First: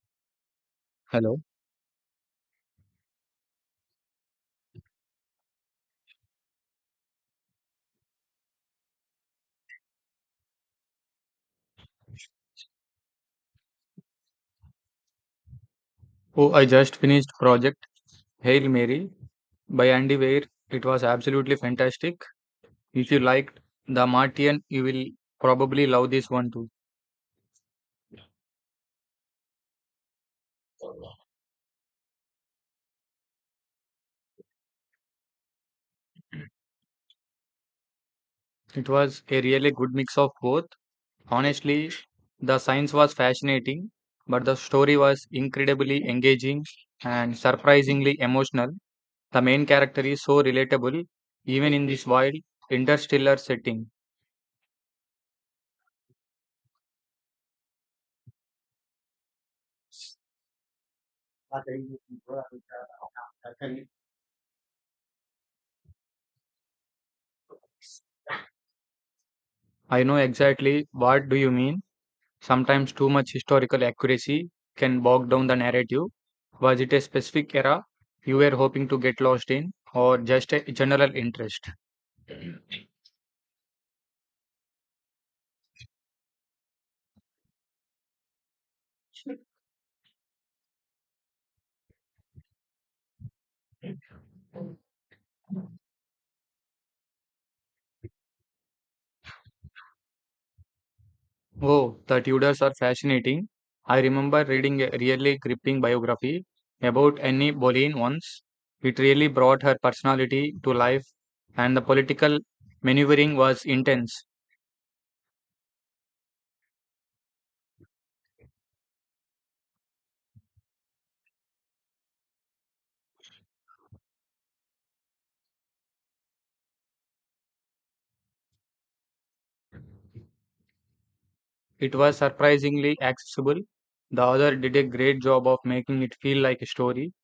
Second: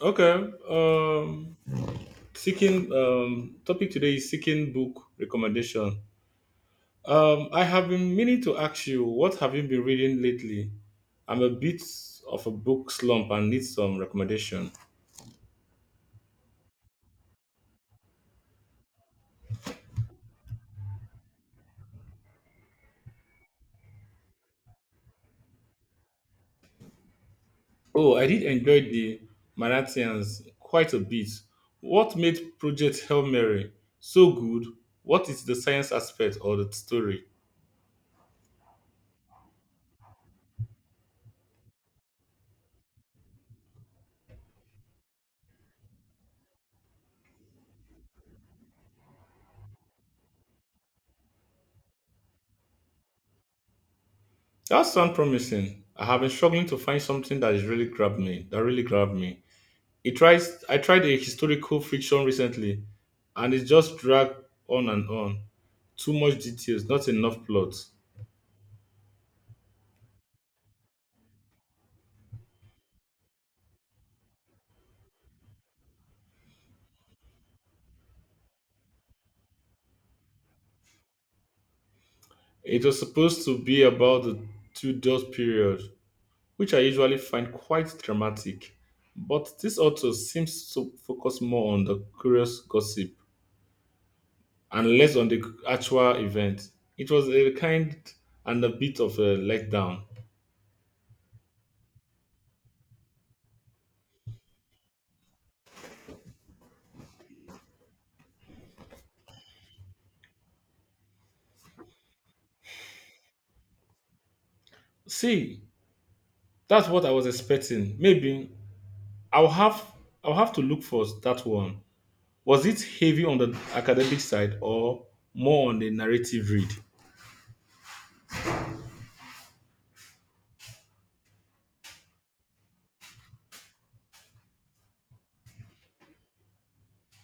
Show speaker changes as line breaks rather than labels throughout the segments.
Okay.
Hello.
Seeking topic today is seeking book recommendation. I have been meaning to ask you, what have you been reading lately? I'm a bit of a book slump and need some recommendation.
Oh, I just finished Project Hail Mary by Where it was fantastic. If you liked the movie, probably love this one too.
Oh, I did enjoy the Manatians quite a bit. What made Project Hail Mary so good? What is the science aspect or the story?
It was a really good mix of both. Honestly, the science was fascinating, but the story was incredibly engaging and surprisingly emotional. The main character is so relatable, even in this wild interstellar setting.
That sounds promising. I have been struggling to find something that is really grabbed me. That really grabbed me. It tries I tried a historical fiction recently, and it just dragged on and on. Too much details, not enough plot.
I know exactly what do you mean. Sometimes too much historical accuracy can bog down the narrative. Was it a specific era you were hoping to get lost in or just a general interest?
It was supposed to be about the Tudor period, which I usually find quite dramatic. But this author seems to focus more on the curious gossip and less on the actual event. It was a kind and a bit of a letdown.
Oh, the Tudors are fascinating. I remember reading a really gripping biography about Anne Boleyn once. It really brought her personality to life and the political maneuvering was intense.
See, that's what I was expecting. Maybe I'll have I'll have to look for that one. Was it heavy on the academic side or more on the narrative read?
It was surprisingly accessible. The author did a great job of making it feel like a story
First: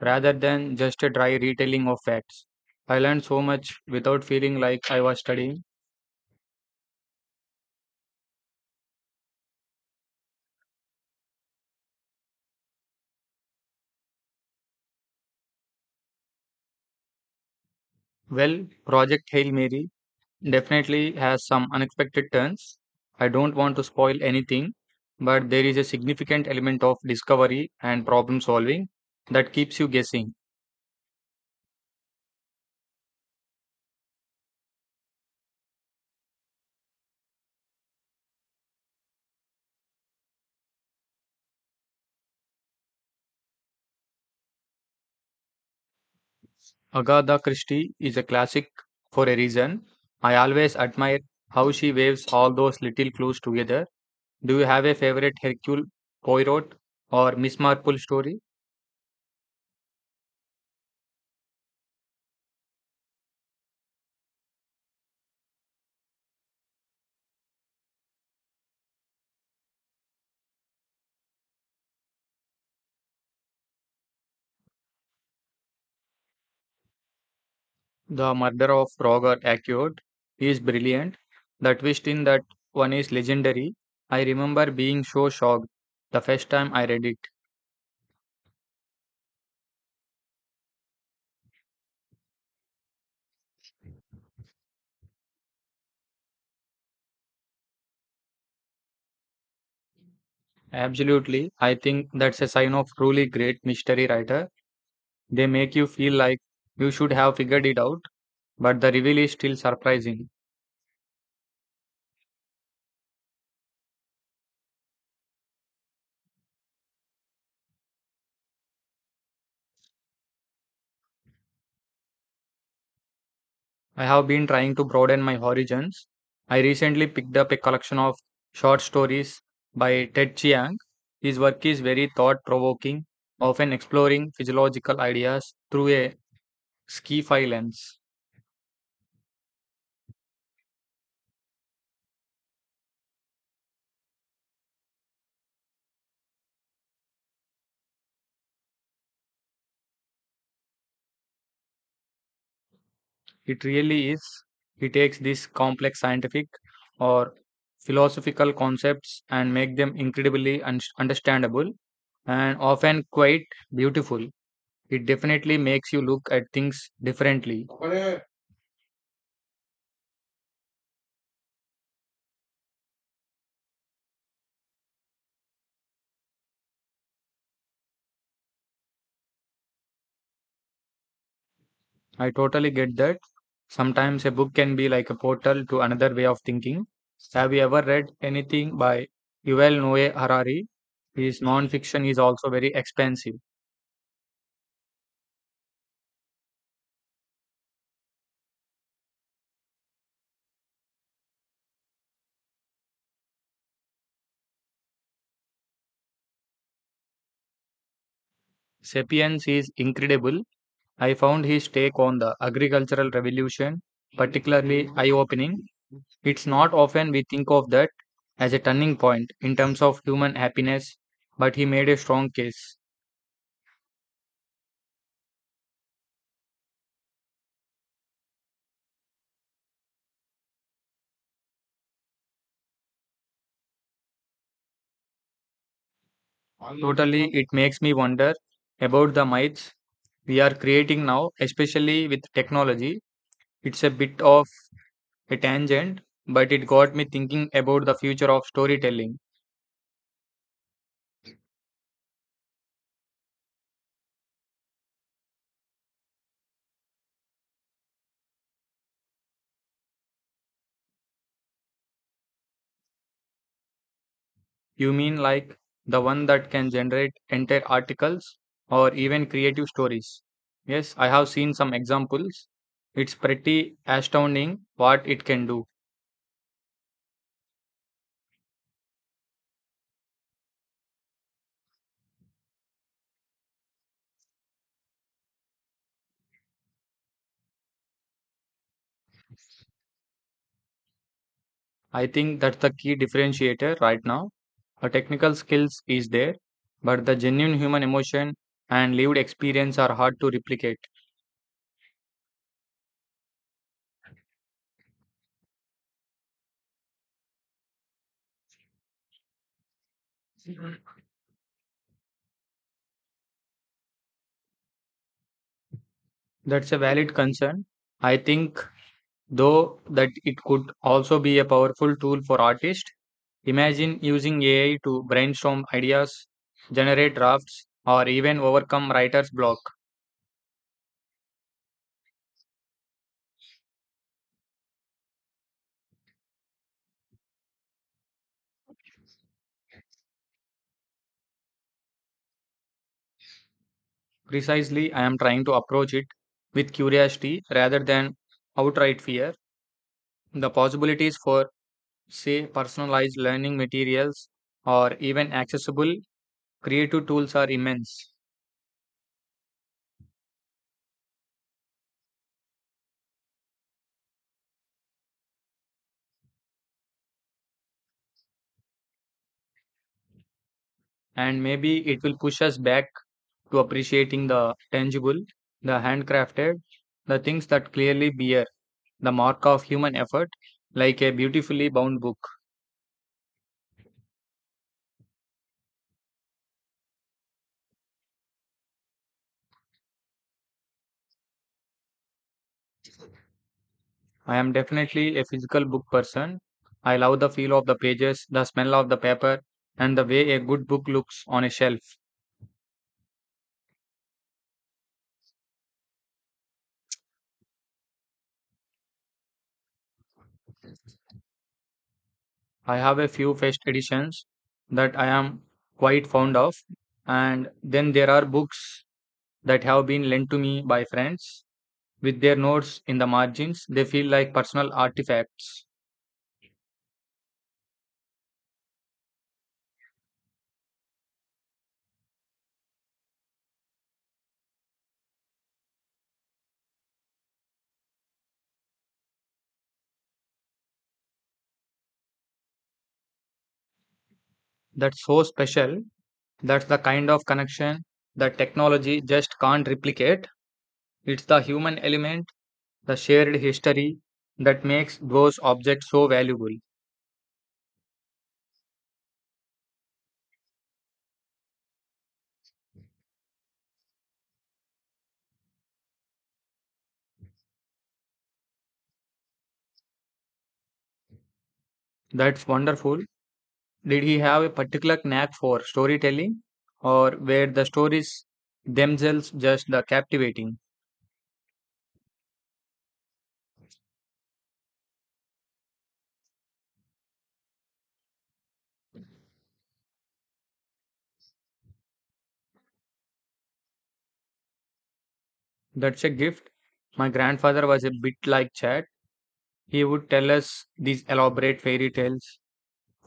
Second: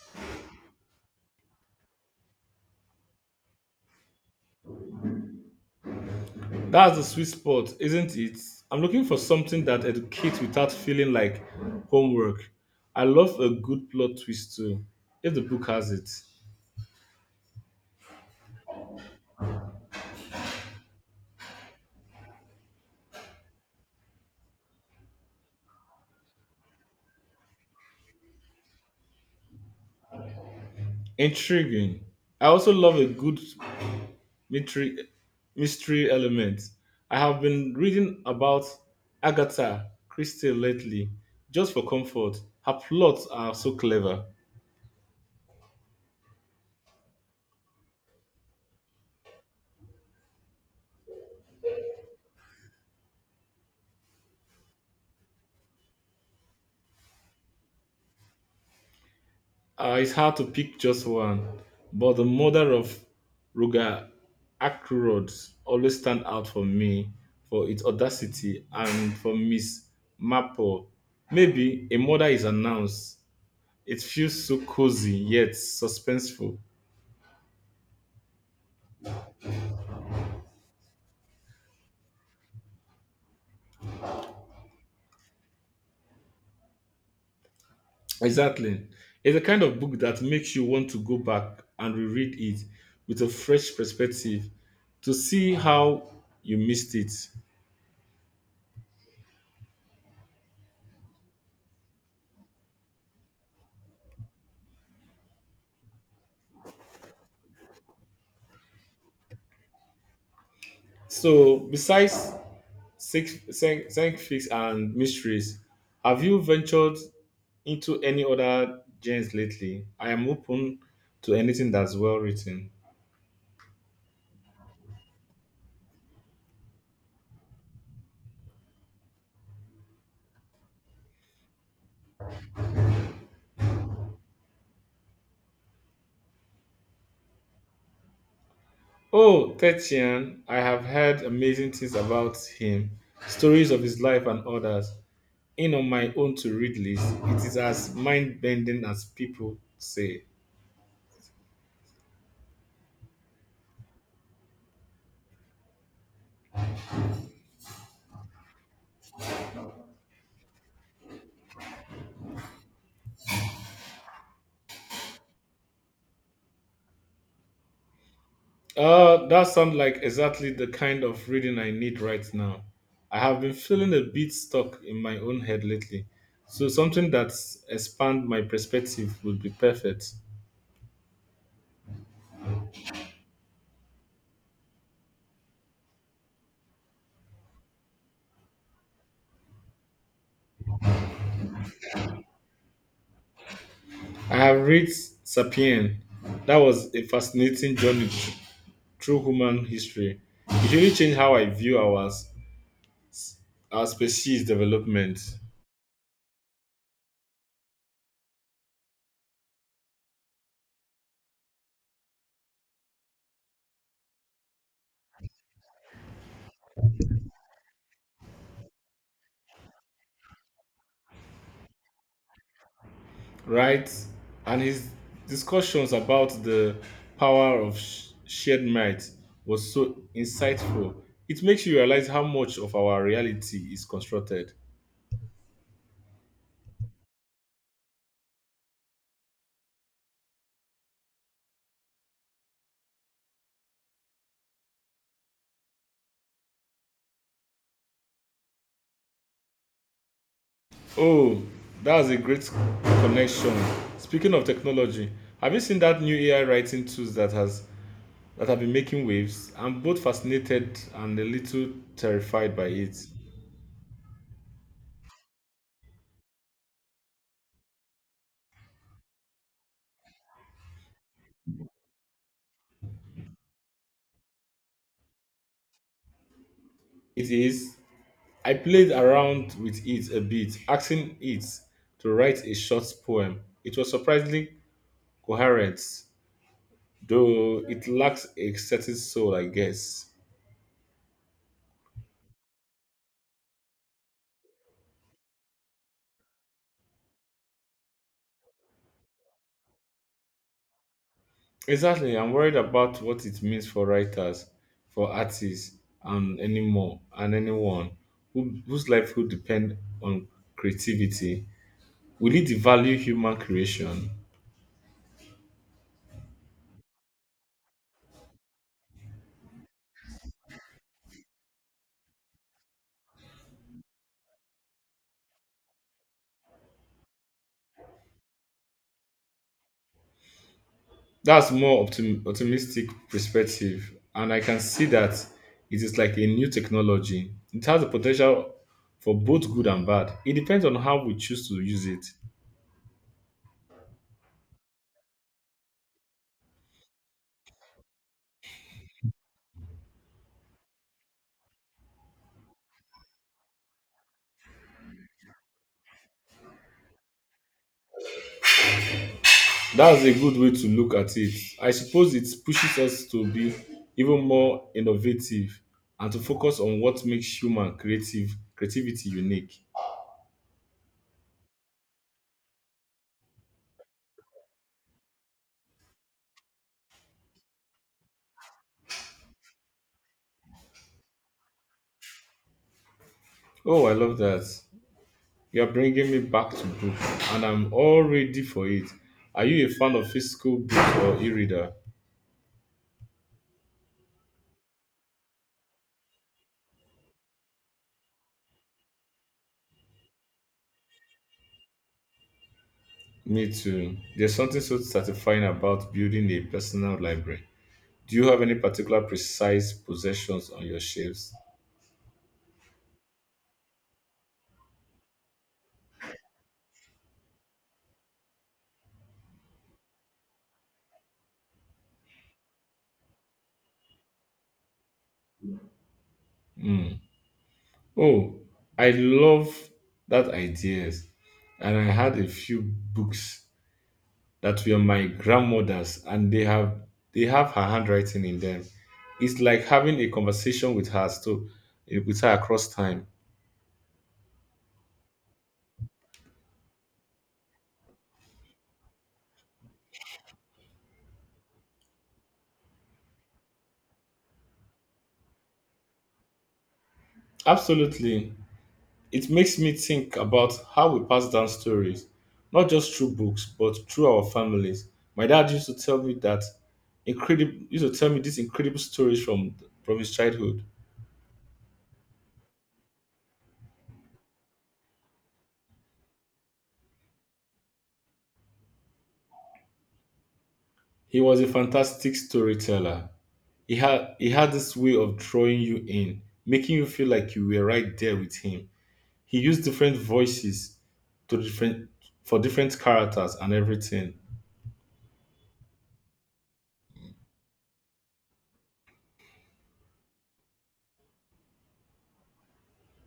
rather than just a dry retelling of facts. I learned so much without feeling like I was studying.
That's the sweet spot, isn't it? I'm looking for something that educates without feeling like homework. I love a good plot twist too, if the book has it.
Well, Project Hail Mary definitely has some unexpected turns. I don't want to spoil anything, but there is a significant element of discovery and problem solving that keeps you guessing.
Intriguing. I also love a good mystery, mystery element. I have been reading about Agatha Christie lately, just for comfort. Her plots are so clever.
Agatha Christie is a classic for a reason. I always admire how she waves all those little clues together. Do you have a favorite Hercule Poirot or Miss Marple story?
It's hard to pick just one, but the mother of Ruga Akrod always stand out for me for its audacity, and for Miss Maple. Maybe a mother is announced. It feels so cozy yet suspenseful.
The murder of Roger Ackroyd is brilliant. The twist in that one is legendary. I remember being so shocked the first time I read it.
Exactly. It's a kind of book that makes you want to go back and reread it with a fresh perspective to see how you missed it.
Absolutely. I think that's a sign of truly great mystery writer. They make you feel like you should have figured it out, but the reveal is still surprising.
So, besides Six science and mysteries. Have you ventured into any other genres lately? I am open to anything that's well written.
I have been trying to broaden my horizons. I recently picked up a collection of short stories by Ted Chiang. His work is very thought provoking, often exploring physiological ideas through a sci fi lens.
Oh, Tetian, I have heard amazing things about him, stories of his life and others. In on my own to read list, it is as mind bending as people say.
It really is. He takes these complex scientific or philosophical concepts and make them incredibly understandable and often quite beautiful. It definitely makes you look at things differently.
That sounds like exactly the kind of reading I need right now. I have been feeling a bit stuck in my own head lately, so something that expands my perspective would be perfect.
I totally get that. Sometimes a book can be like a portal to another way of thinking. Have you ever read anything by Yuval Noah Harari? His non-fiction is also very expansive.
I have read *Sapien*. That was a fascinating journey through human history. It really changed how I view our species development.
Sapiens is incredible. I found his take on the agricultural revolution particularly eye-opening. It's not often we think of that as a turning point in terms of human happiness, but he made a strong case.
Right? And his discussions about the power of shared might was so insightful. It makes you realize how much of our reality is constructed.
Totally, it makes me wonder about the myths we are creating now, especially with technology. It's a bit of a tangent, but it got me thinking about the future of storytelling.
Oh, that's a great connection. Speaking of technology, have you seen that new AI writing tools that has that have been making waves? I'm both fascinated and a little terrified by it.
You mean like the one that can generate entire articles or even creative stories? Yes, I have seen some examples. It's pretty astounding what it can do.
It is I played around with it a bit, asking it to write a short poem. It was surprisingly coherent, though it lacks a certain soul, I guess.
I think that's the key differentiator right now. The technical skills is there, but the genuine human emotion and lived experience are hard to replicate.
Exactly, I'm worried about what it means for writers, for artists, and anyone whose life would depend on creativity. Will it devalue human creation?
That's a valid concern. I think, though, that it could also be a powerful tool for artists. Imagine using AI to brainstorm ideas, generate drafts, or even overcome writer's block.
That's more optimistic perspective, and I can see that it is like a new technology. It has the potential for both good and bad. It depends on how we choose to use it.
Precisely, I am trying to approach it with curiosity rather than outright fear. The possibilities for, say, personalized learning materials or even accessible creative tools are immense.
That's a good way to look at it. I suppose it pushes us to be even more innovative and to focus on what makes human creative creativity unique.
And maybe it will push us back to appreciating the tangible, the handcrafted, the things that clearly bear the mark of human effort, like a beautifully bound book.
Oh, I love that. You're bringing me back to book, and I'm all ready for it. Are you a fan of physical books or e-reader?
I am definitely a physical book person. I love the feel of the pages, the smell of the paper, and the way a good book looks on a shelf.
Me too. There's something so satisfying about building a personal library. Do you have any particular precise possessions on your shelves?
I have a few first editions that I am quite fond of, and then there are books that have been lent to me by friends with their notes in the margins. They feel like personal artifacts.
Hmm. Oh, I love that idea. And I had a few books that were my grandmother's, and they have her handwriting in them. It's like having a conversation with her, so with her across time.
That's so special. That's the kind of connection that technology just can't replicate. It's the human element, the shared history that makes those objects so valuable.
Absolutely. It makes me think about how we pass down stories, not just through books, but through our families. My dad used to tell me these incredible stories from his childhood.
That's wonderful. Did he have a particular knack for storytelling, or were the stories themselves just the captivating?
He was a fantastic storyteller. He had this way of drawing you in, making you feel like you were right there with him. He used different voices to different for different characters and everything.
That's a gift. My grandfather was a bit like that. He would tell us these elaborate fairy tales,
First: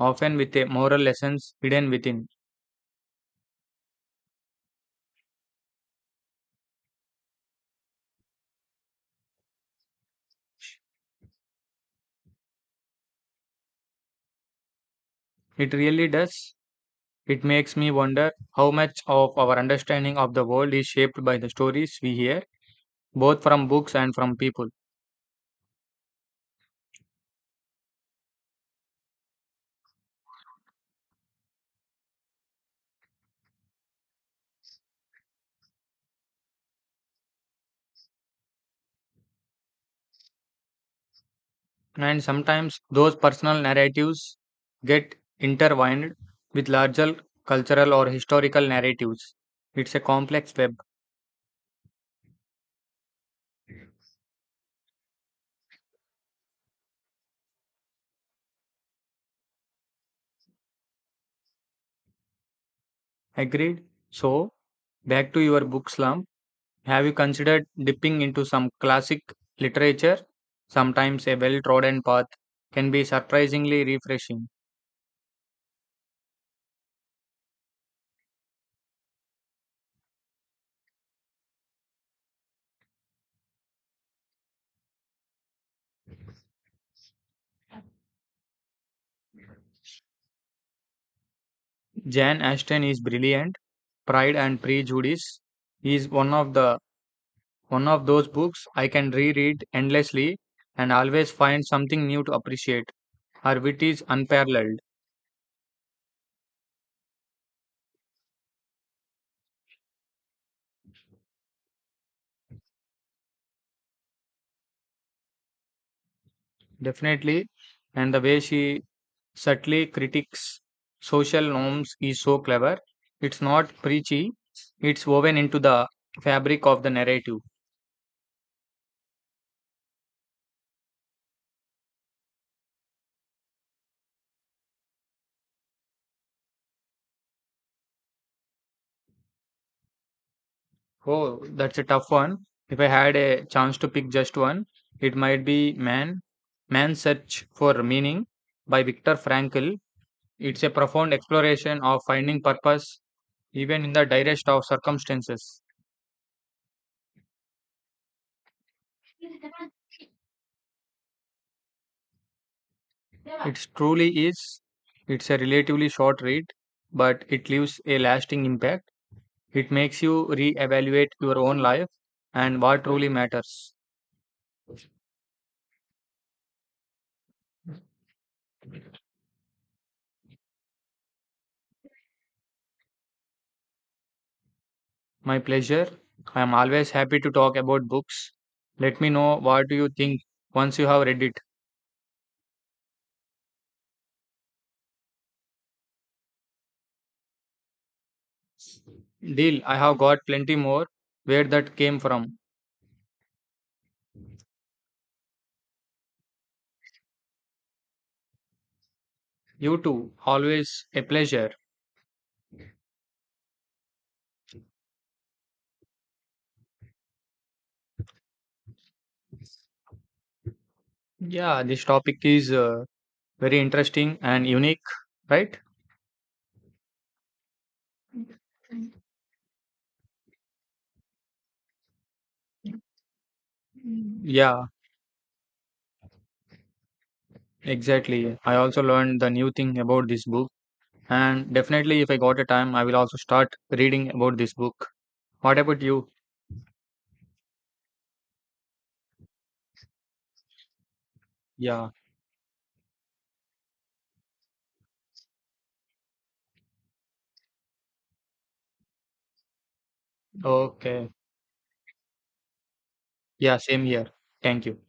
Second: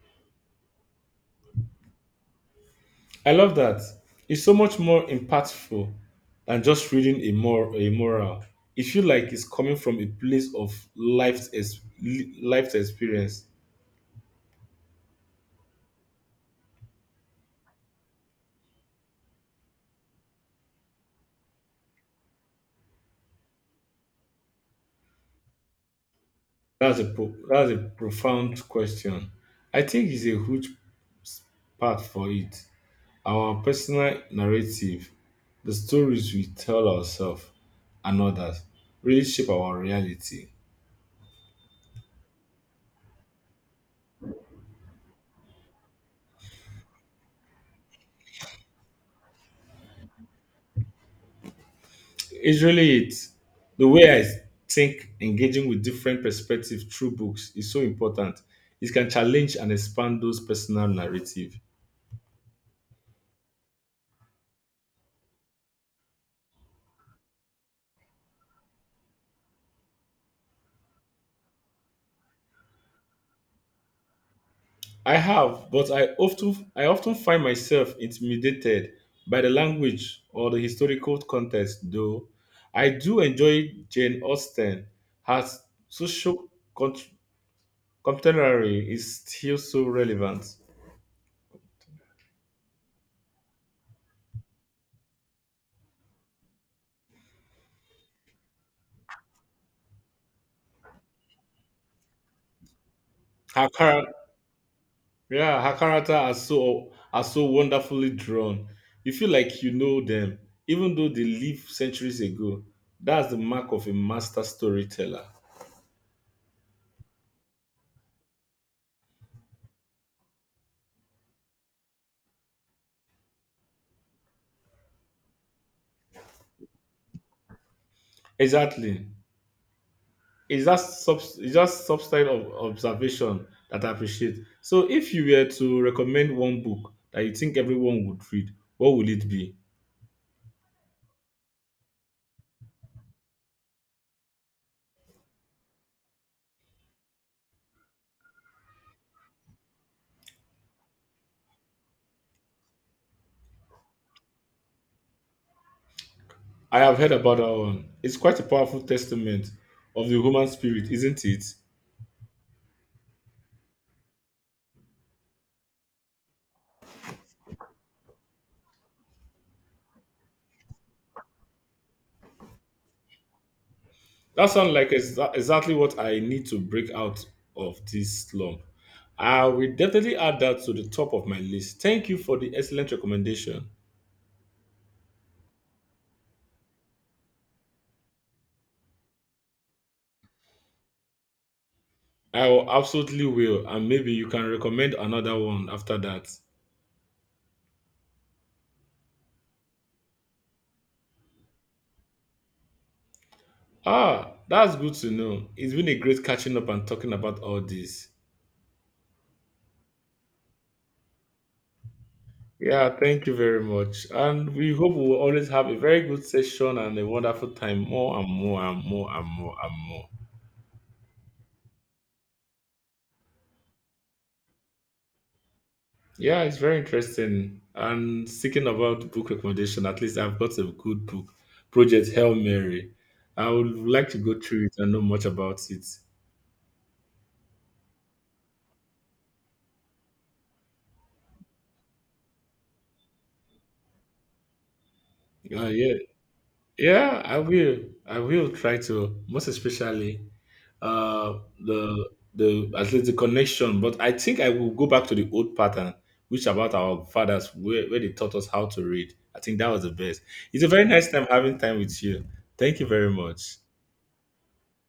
often with a moral lessons hidden within.
I love that. It's so much more impactful than just reading a moral. It feels like it's coming from a place of life's experience.
It really does. It makes me wonder how much of our understanding of the world is shaped by the stories we hear, both from books and from people.
That's a profound question. I think it's a huge part for it. Our personal narrative, the stories we tell ourselves and others, really shape our reality.
And sometimes those personal narratives get intertwined with larger cultural or historical narratives. It's a complex web.
It's really it. The way I think engaging with different perspectives through books is so important. It can challenge and expand those personal narrative.
Agreed? So, back to your book slump. Have you considered dipping into some classic literature? Sometimes a well trodden path can be surprisingly refreshing.
I have, but I often find myself intimidated by the language or the historical context, though I do enjoy Jane Austen. Her social cont- contemporary is still so relevant.
Jan Ashton is brilliant. Pride and Prejudice is one of those books I can reread endlessly and always find something new to appreciate. Her
Her,
wit is
chara-
unparalleled,
Yeah, her character are so wonderfully drawn. You feel like you know them, even though they lived centuries ago. That's the mark of a master storyteller.
definitely, and the way she subtly critiques social norms is so clever. It's not preachy; it's woven into the fabric of the narrative.
Exactly. It's that substance of observation that I appreciate. So, if you were to recommend one book that you think everyone would read, what would it be?
Oh, that's a tough one. If I had a chance to pick just one, it might be Man's Search for Meaning by Viktor Frankl. It's a profound exploration of finding purpose even in the direst of circumstances.
I have heard about that one. It's quite a powerful testament of the human spirit, isn't it?
It truly is. It's a relatively short read, but it leaves a lasting impact. It makes you reevaluate your own life and what truly matters.
That sounds like exactly what I need to break out of this slump. I will definitely add that to the top of my list. Thank you for the excellent recommendation.
My pleasure. I am always happy to talk about books. Let me know what do you think once you have read it.
I will absolutely will, and maybe you can recommend another one after that.
Deal, I have got plenty more where that came from.
Ah, that's good to know. It's been a great catching up and talking about all this.
You too, always a pleasure.
Yeah, thank you very much. And we hope we will always have a very good session and a wonderful time, more and more and more and more and more.
Yeah, this topic is very interesting and unique, right?
Yeah, it's very interesting. And speaking about book recommendation, at least I've got a good book, Project Hail Mary. I would like to go through
Yeah,
it and know much about it.
exactly. I also learned the new thing about this book and definitely if I got a time I will also start reading about this book. What
Uh,
about
yeah,
you?
yeah, I will. I will try to, most especially uh,
Yeah,
the the at least the connection. But I think I will go back to the old pattern, which about our fathers where they taught us how to read. I think that was the best. It's a very
okay.
nice time having time with you. Thank you very much.
Yeah, same here. Thank you.